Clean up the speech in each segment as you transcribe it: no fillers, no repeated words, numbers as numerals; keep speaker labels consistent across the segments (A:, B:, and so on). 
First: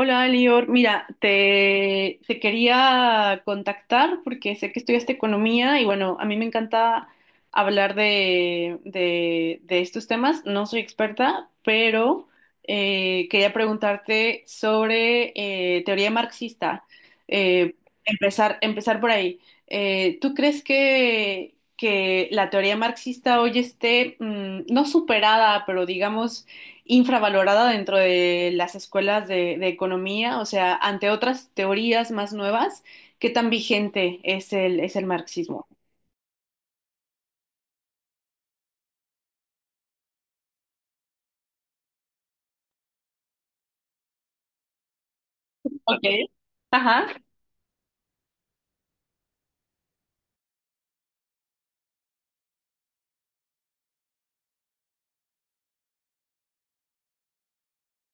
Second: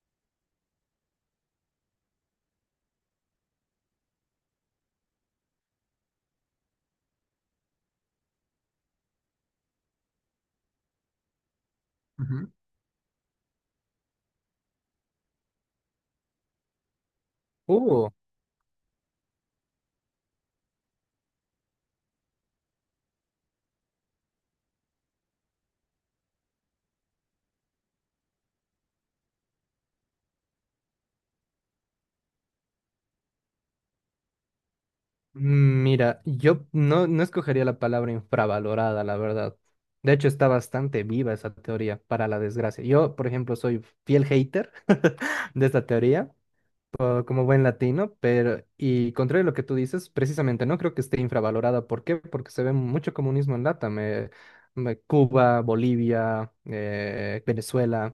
A: Hola, Lior. Mira, te quería contactar porque sé que estudiaste economía y bueno, a mí me encanta hablar de estos temas. No soy experta, pero
B: Ujú.
A: quería preguntarte sobre teoría marxista. Eh,
B: Uh,
A: empezar por ahí. ¿Tú crees que la teoría marxista hoy esté, no superada, pero digamos infravalorada dentro de las escuelas de economía, o sea, ante otras teorías más nuevas, ¿qué tan vigente es es el marxismo?
B: Mira, yo no escogería la palabra infravalorada, la verdad. De hecho, está bastante viva esa teoría, para la desgracia. Yo, por ejemplo, soy fiel hater de esta
A: Ok.
B: teoría,
A: Ajá.
B: como buen latino, pero, y contrario a lo que tú dices, precisamente no creo que esté infravalorada. ¿Por qué? Porque se ve mucho comunismo en LATAM, Cuba, Bolivia, Venezuela,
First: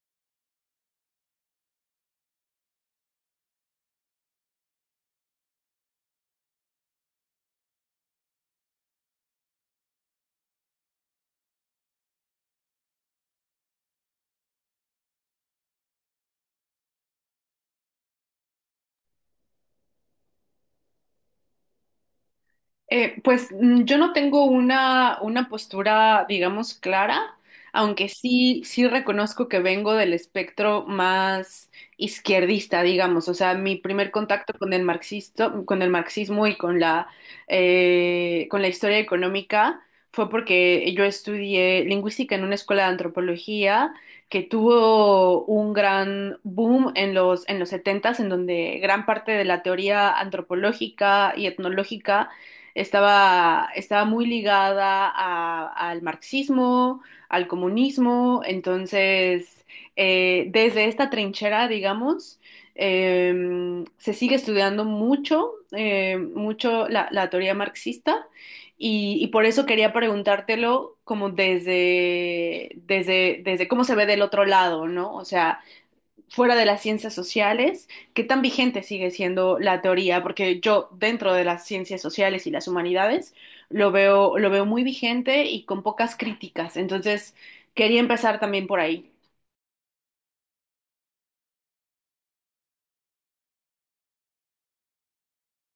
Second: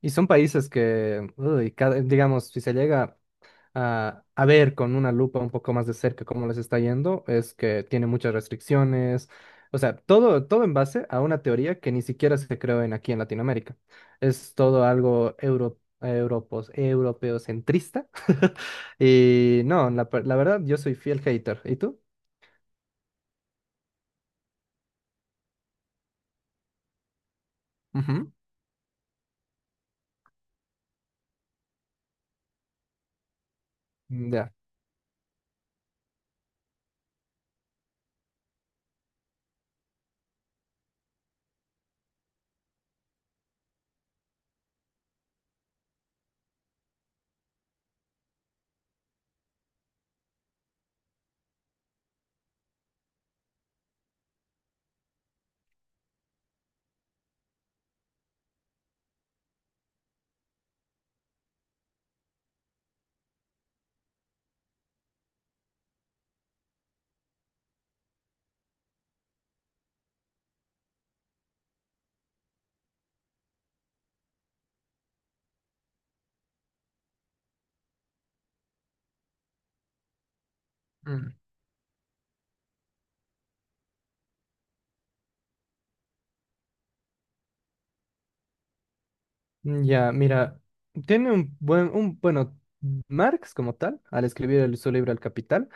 B: y son países que, uy, digamos, si se llega a ver con una lupa un poco más de cerca cómo les está yendo, es que tiene muchas restricciones, o sea, todo en base a una teoría que ni siquiera se creó en aquí en Latinoamérica. Es todo algo europeocentrista. Y no, la verdad, yo soy fiel hater. ¿Y tú?
A: Yo no tengo una postura, digamos, clara, aunque
B: Ujú.
A: sí, sí reconozco que vengo del espectro más izquierdista, digamos. O sea, mi primer contacto
B: Ya.
A: con el marxisto, con el marxismo y con con la historia económica fue porque yo estudié lingüística en una escuela de antropología que tuvo un gran boom en en los setentas en donde gran parte de la teoría antropológica y etnológica estaba muy ligada al marxismo, al comunismo, entonces desde esta trinchera, digamos, se sigue estudiando mucho, mucho la teoría marxista y por eso quería preguntártelo como desde cómo se ve del otro lado, ¿no? O sea, fuera de las ciencias sociales, ¿qué tan vigente sigue siendo la teoría? Porque yo dentro
B: Mm.
A: de las ciencias sociales y las humanidades lo veo muy vigente y con pocas críticas. Entonces, quería empezar también por ahí.
B: Ya, mira, tiene un buen, un, bueno, Marx como tal, al escribir su libro El Capital,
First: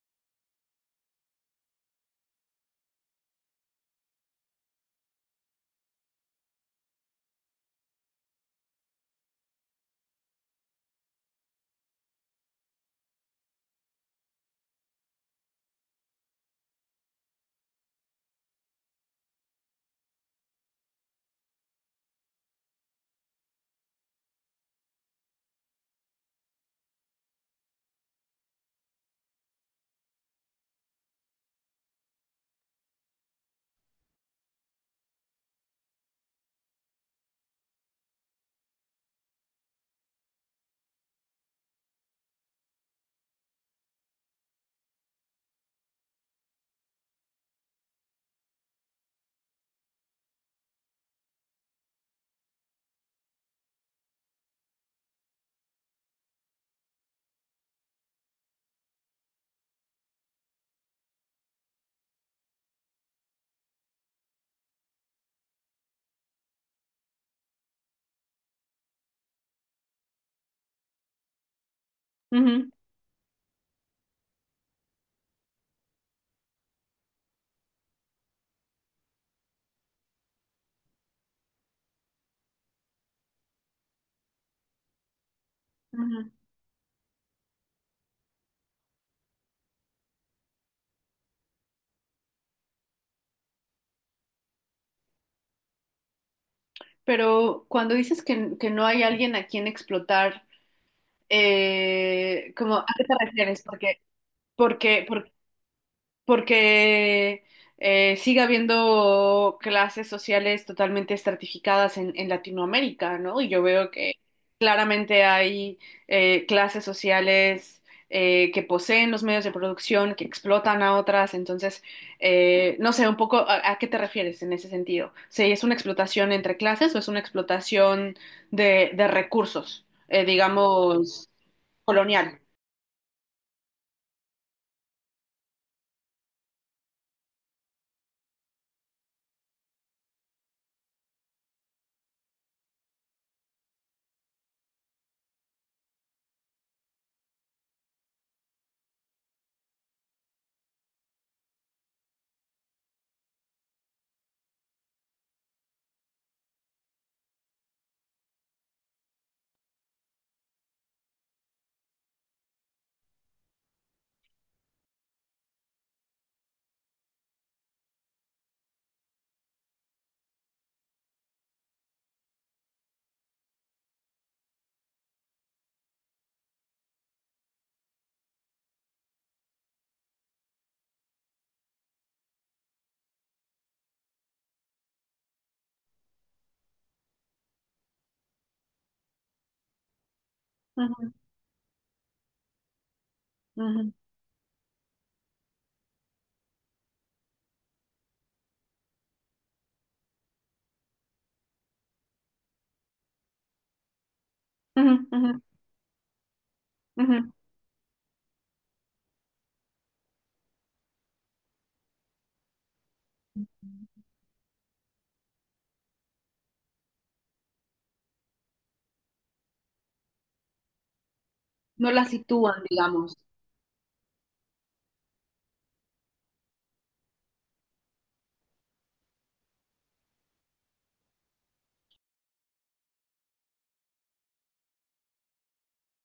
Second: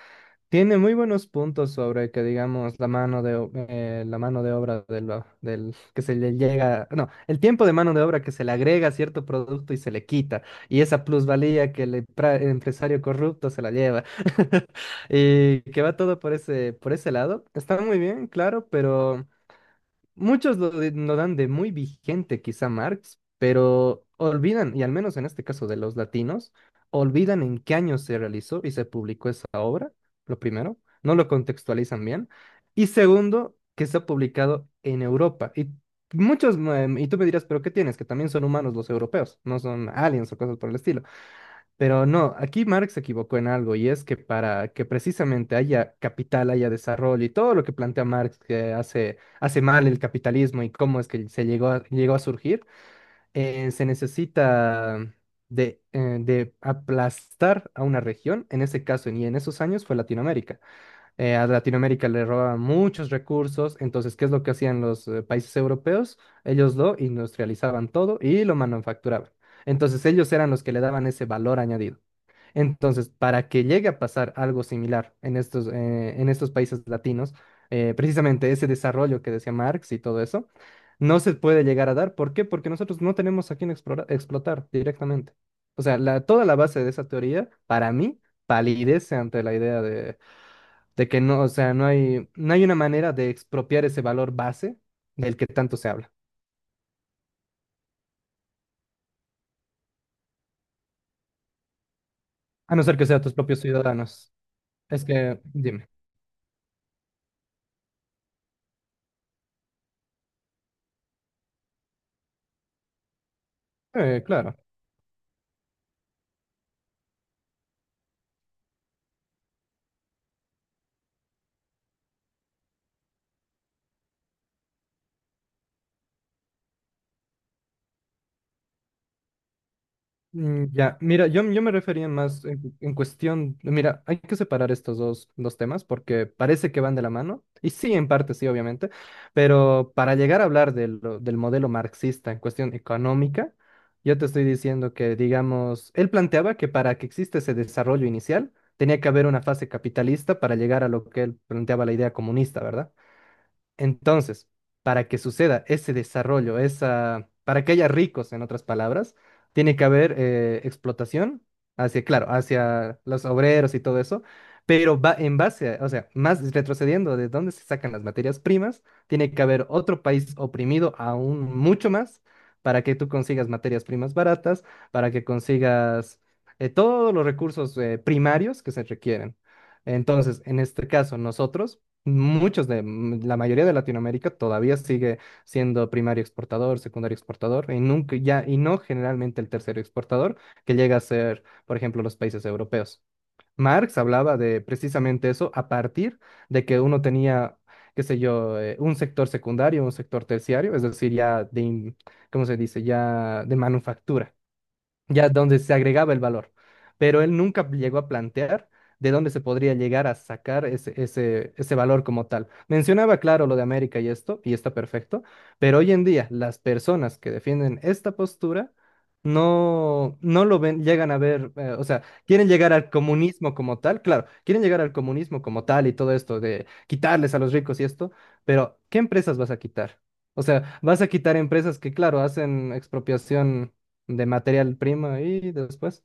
B: tiene muy buenos puntos sobre que, digamos, la mano de obra del que se le llega, no, el tiempo de mano de obra que se le agrega a cierto producto y se le quita, y esa plusvalía que el empresario corrupto se la lleva, y que va todo por ese lado. Está muy bien, claro, pero... Muchos lo dan de muy vigente quizá Marx, pero olvidan, y al menos en este caso de los latinos, olvidan en qué año se realizó y se publicó esa obra, lo primero, no lo contextualizan bien, y segundo, que se ha publicado en Europa. Y muchos, mm, y tú me dirás, pero ¿qué tienes? Que también son humanos los europeos, no son aliens o cosas por el estilo. Pero no, aquí Marx se equivocó en algo y es que para que precisamente haya capital, haya desarrollo y todo lo que plantea Marx que hace mal el capitalismo y cómo es que se llegó a surgir, se necesita de aplastar a una región, en ese caso y en esos años fue Latinoamérica. A Latinoamérica le robaban muchos recursos, entonces, ¿qué es lo que hacían los países europeos? Ellos lo industrializaban todo y lo manufacturaban. Entonces ellos eran los que le daban ese valor añadido.
A: Ujú,
B: Entonces, para que llegue a pasar algo similar en en estos países latinos, precisamente ese desarrollo que decía Marx y todo eso, no se puede llegar a dar. ¿Por qué? Porque nosotros no tenemos a quién explotar directamente. O sea,
A: ujú.
B: toda la base de esa teoría, para mí, palidece ante la idea de que no, o sea, no hay una manera de expropiar ese valor base del que tanto se habla,
A: Pero cuando dices que no hay alguien a quien explotar,
B: a no
A: ¿a
B: ser
A: qué
B: que
A: te
B: sean tus propios
A: refieres?
B: ciudadanos. Es
A: Porque,
B: que, dime.
A: porque sigue habiendo clases sociales totalmente estratificadas en Latinoamérica, ¿no? Y yo veo que
B: Claro.
A: claramente hay clases sociales que poseen los medios de producción, que explotan a otras, entonces, no sé, un poco a qué te refieres en ese sentido. ¿Si es una explotación entre clases o es una explotación de recursos,
B: Ya, mira,
A: digamos,
B: yo me refería
A: colonial?
B: más en cuestión, mira, hay que separar estos dos temas porque parece que van de la mano, y sí, en parte sí, obviamente, pero para llegar a hablar de del modelo marxista en cuestión económica, yo te estoy diciendo que, digamos, él planteaba que para que exista ese desarrollo inicial, tenía que haber una fase capitalista para llegar a lo que él planteaba la idea comunista, ¿verdad? Entonces, para que suceda ese desarrollo, esa, para que haya ricos, en otras palabras, tiene que haber explotación hacia, claro, hacia los obreros y todo eso, pero va en base a, o sea, más retrocediendo de dónde se sacan las materias primas, tiene que haber otro país oprimido aún mucho más para que tú consigas materias primas baratas, para que consigas todos los recursos primarios que se requieren. Entonces, en este caso, nosotros muchos de la mayoría de Latinoamérica todavía sigue siendo primario exportador, secundario exportador y nunca ya y no generalmente el tercero exportador que llega a
A: Ujú,
B: ser, por ejemplo, los países europeos.
A: ujú,
B: Marx hablaba de precisamente eso a partir de que uno tenía, qué sé yo, un sector secundario, un sector terciario, es decir, ¿cómo se dice? Ya de manufactura
A: ujú,
B: ya
A: ujú,
B: donde se agregaba el valor. Pero
A: ujú.
B: él nunca llegó a plantear de dónde se podría llegar a sacar ese valor como tal. Mencionaba, claro, lo de América y esto, y está perfecto, pero hoy en día las personas que defienden esta postura no lo ven, llegan a ver, o
A: No
B: sea,
A: la
B: quieren
A: sitúan,
B: llegar al
A: digamos.
B: comunismo como tal, claro, quieren llegar al comunismo como tal y todo esto de quitarles a los ricos y esto, pero ¿qué empresas vas a quitar? O sea, vas a quitar empresas que, claro, hacen expropiación de material prima y después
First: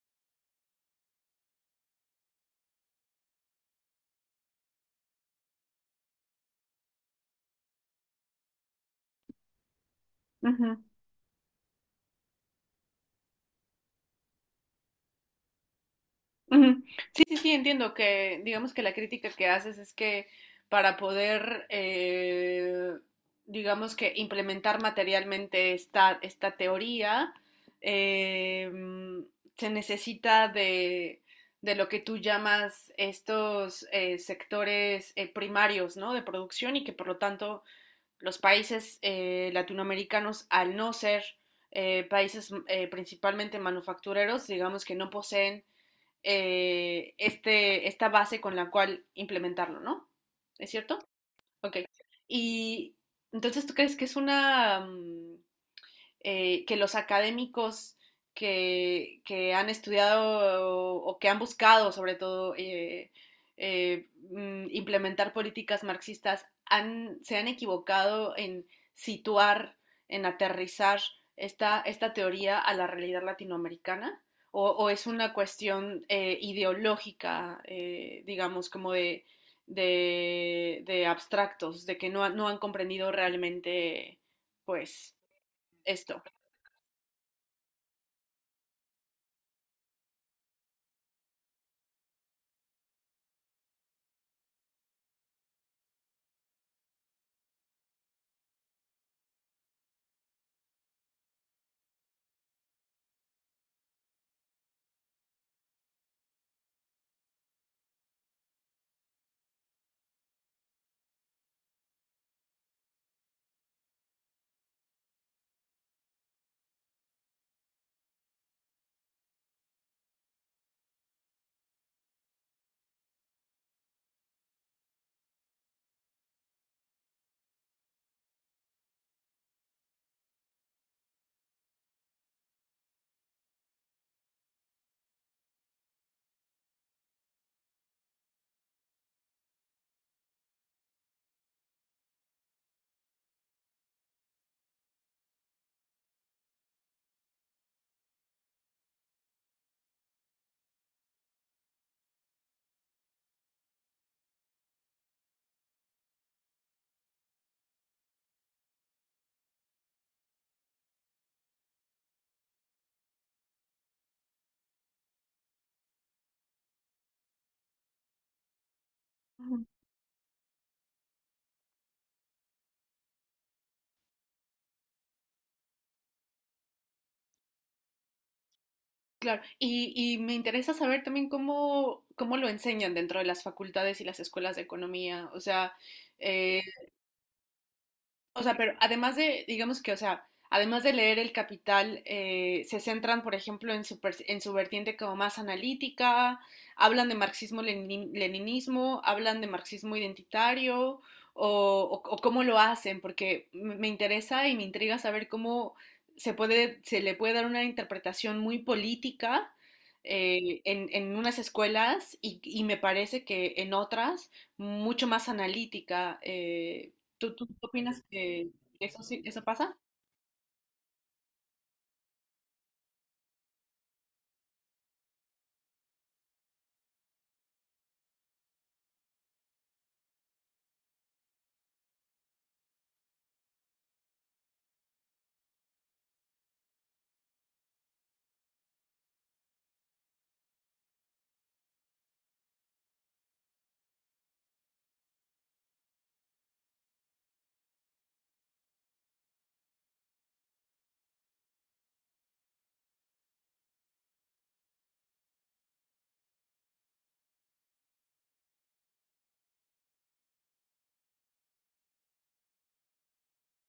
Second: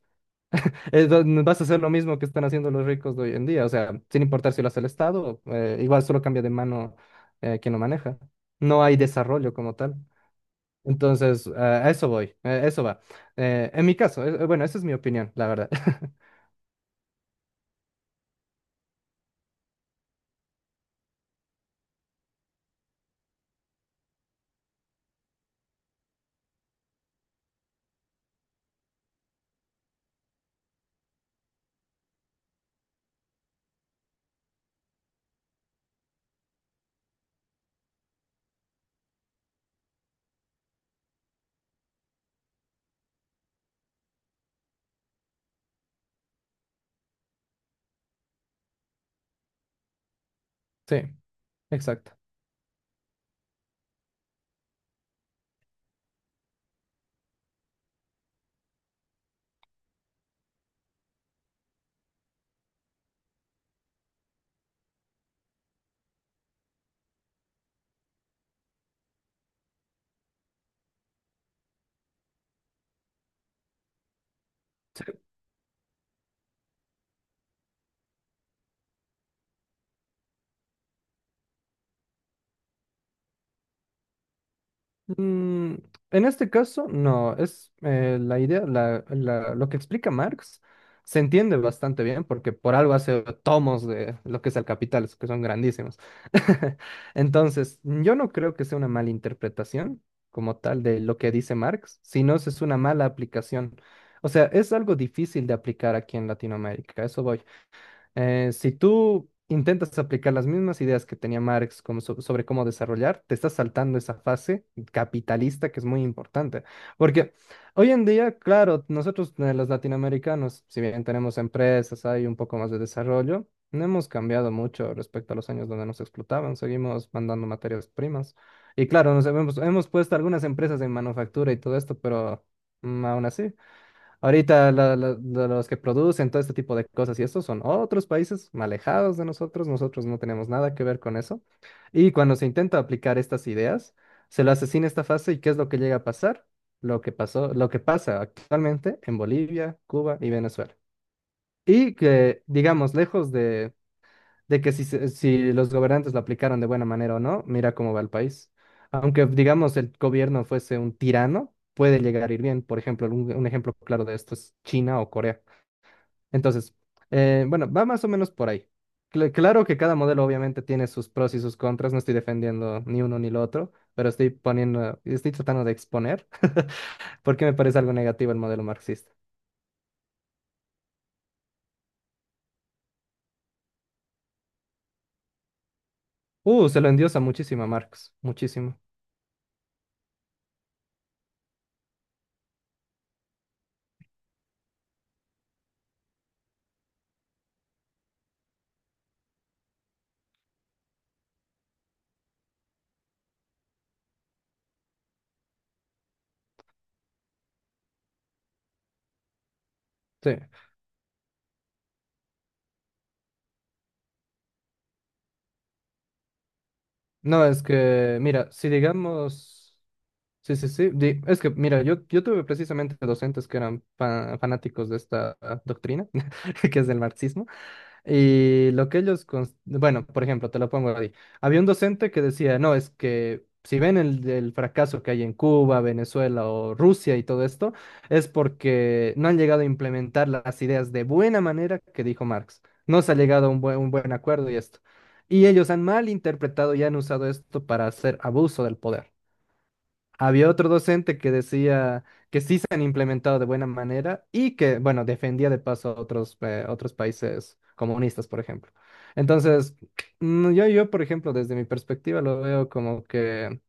B: vas a hacer lo mismo que están haciendo los ricos de hoy en día, o sea, sin importar si lo hace el Estado, igual solo cambia de mano quien lo maneja. No hay desarrollo como tal.
A: Ujú,
B: Entonces, a eso voy, eso va. En mi caso, bueno, esa es mi opinión, la verdad.
A: ujú. Sí, sí, sí, entiendo que, digamos que la crítica que haces es que para poder, digamos que implementar materialmente esta teoría, eh, mm, se necesita de lo que tú llamas estos sectores primarios, ¿no? De producción y que por lo tanto los países latinoamericanos, al no ser países mm, principalmente manufactureros, digamos que no poseen esta base con la cual implementarlo, ¿no? ¿Es cierto?
B: Sí,
A: Ok.
B: exacto.
A: Y entonces, ¿tú crees que es una que los académicos que han estudiado que han buscado, sobre todo, implementar políticas marxistas, se han equivocado en situar, en aterrizar esta teoría a la realidad latinoamericana? O
B: Sí.
A: es una cuestión ideológica, digamos, como de, abstractos, de que no han comprendido realmente, pues,
B: Mm,
A: esto?
B: en este caso, no, es la idea, lo que explica Marx se entiende bastante bien porque por algo hace tomos de lo que es el capital, que son grandísimos. Entonces, yo no creo que sea una mala interpretación como tal de lo que dice Marx, sino es una mala aplicación. O sea, es algo difícil de aplicar aquí en Latinoamérica, a eso voy. Si tú intentas aplicar las mismas ideas que tenía Marx sobre cómo desarrollar, te estás saltando esa fase capitalista que es muy importante. Porque hoy en día, claro, nosotros los latinoamericanos, si bien tenemos empresas, hay un poco más de desarrollo, no hemos cambiado mucho respecto a los años donde nos explotaban, seguimos mandando materias primas. Y claro, hemos puesto algunas empresas en manufactura y todo esto, pero aún así. Ahorita de los que producen todo este tipo de cosas y estos son otros países alejados de nosotros, nosotros no tenemos nada que ver con eso. Y cuando se intenta aplicar estas ideas, se lo asesina esta fase y ¿qué es lo que llega a pasar? Lo que pasó, lo que pasa actualmente en Bolivia, Cuba y Venezuela. Y que, digamos, lejos de que si, si los gobernantes lo aplicaron de buena manera o no, mira cómo va el país. Aunque, digamos, el gobierno fuese un tirano, puede llegar a ir bien. Por ejemplo, un ejemplo claro de esto es China o Corea. Entonces, bueno, va más o menos por ahí. Claro
A: Ujú.
B: que cada modelo obviamente tiene sus pros y sus contras, no estoy defendiendo ni uno ni lo otro, pero estoy poniendo, estoy tratando de exponer porque me parece algo negativo el modelo marxista.
A: Claro, y me interesa saber también cómo lo enseñan dentro de las facultades y las escuelas de economía. Eh,
B: Se lo endiosa muchísimo a Marx,
A: o sea, pero
B: muchísimo.
A: además de, digamos que, o sea, además de leer El Capital, se centran, por ejemplo, en su, en su vertiente como más analítica, hablan de marxismo-leninismo, hablan de marxismo identitario, o cómo lo hacen, porque me interesa y me intriga saber cómo se puede, se le puede dar una interpretación muy política
B: Sí.
A: en unas escuelas y me parece que en otras mucho más analítica. eh, ¿Tú,
B: No,
A: tú
B: es
A: opinas
B: que,
A: que
B: mira, si
A: eso sí, ¿eso
B: digamos...
A: pasa?
B: Sí, sí, sí. Es que, mira, yo tuve precisamente docentes que eran fanáticos de esta doctrina, que es del marxismo, y lo que ellos, bueno, por ejemplo, te lo pongo ahí. Había un docente que decía, no, es que si ven el fracaso que hay en Cuba, Venezuela o Rusia y todo esto, es porque no han llegado a implementar las ideas de buena manera que dijo Marx. No se ha llegado a un buen acuerdo y esto. Y ellos han mal interpretado y han usado esto para hacer abuso del poder. Había otro docente que decía que sí se han implementado de buena manera y que, bueno, defendía de paso a otros países comunistas, por ejemplo. Entonces, yo, por ejemplo, desde mi perspectiva lo veo como que,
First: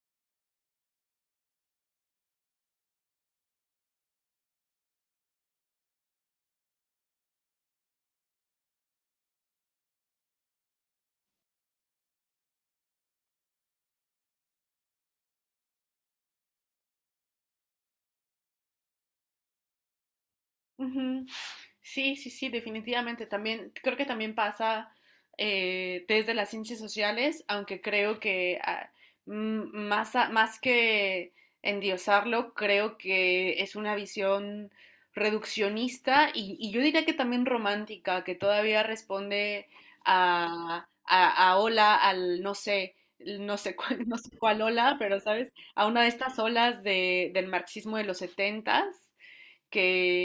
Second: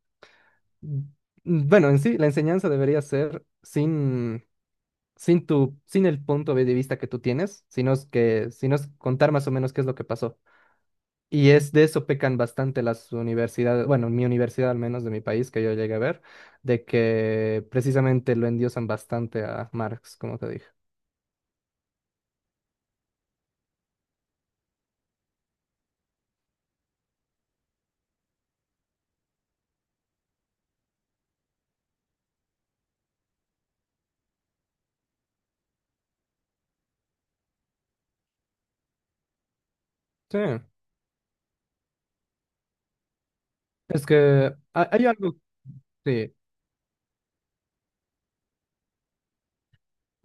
B: mm, bueno, en sí, la enseñanza debería ser sin tu, sin el punto de vista que tú tienes, sino es contar más o menos qué es lo que pasó. Y es de eso pecan bastante las universidades, bueno, mi universidad al menos de mi país que yo llegué a ver, de que precisamente lo endiosan bastante a Marx, como te dije.
A: Ujú. Sí, sí, sí, definitivamente. También creo que también pasa desde las ciencias sociales, aunque creo que más que endiosarlo, creo que es una visión reduccionista y yo diría que también romántica, que todavía responde
B: Sí,
A: a ola, al no sé, no sé
B: es
A: cuál, no sé
B: que
A: cuál ola,
B: hay
A: pero
B: algo,
A: sabes, a una de
B: sí.
A: estas olas del marxismo de los setentas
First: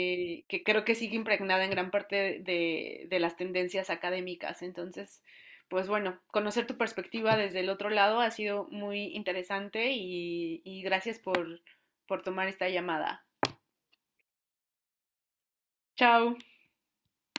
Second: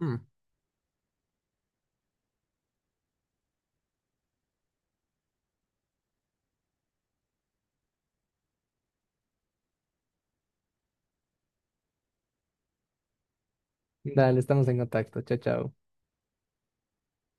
B: Mm.
A: que creo que sigue impregnada en gran parte de las tendencias académicas. Entonces, pues bueno, conocer tu perspectiva desde el otro lado ha sido muy interesante y gracias por tomar esta llamada.
B: Dale, estamos en contacto. Chao, chao.
A: Chao.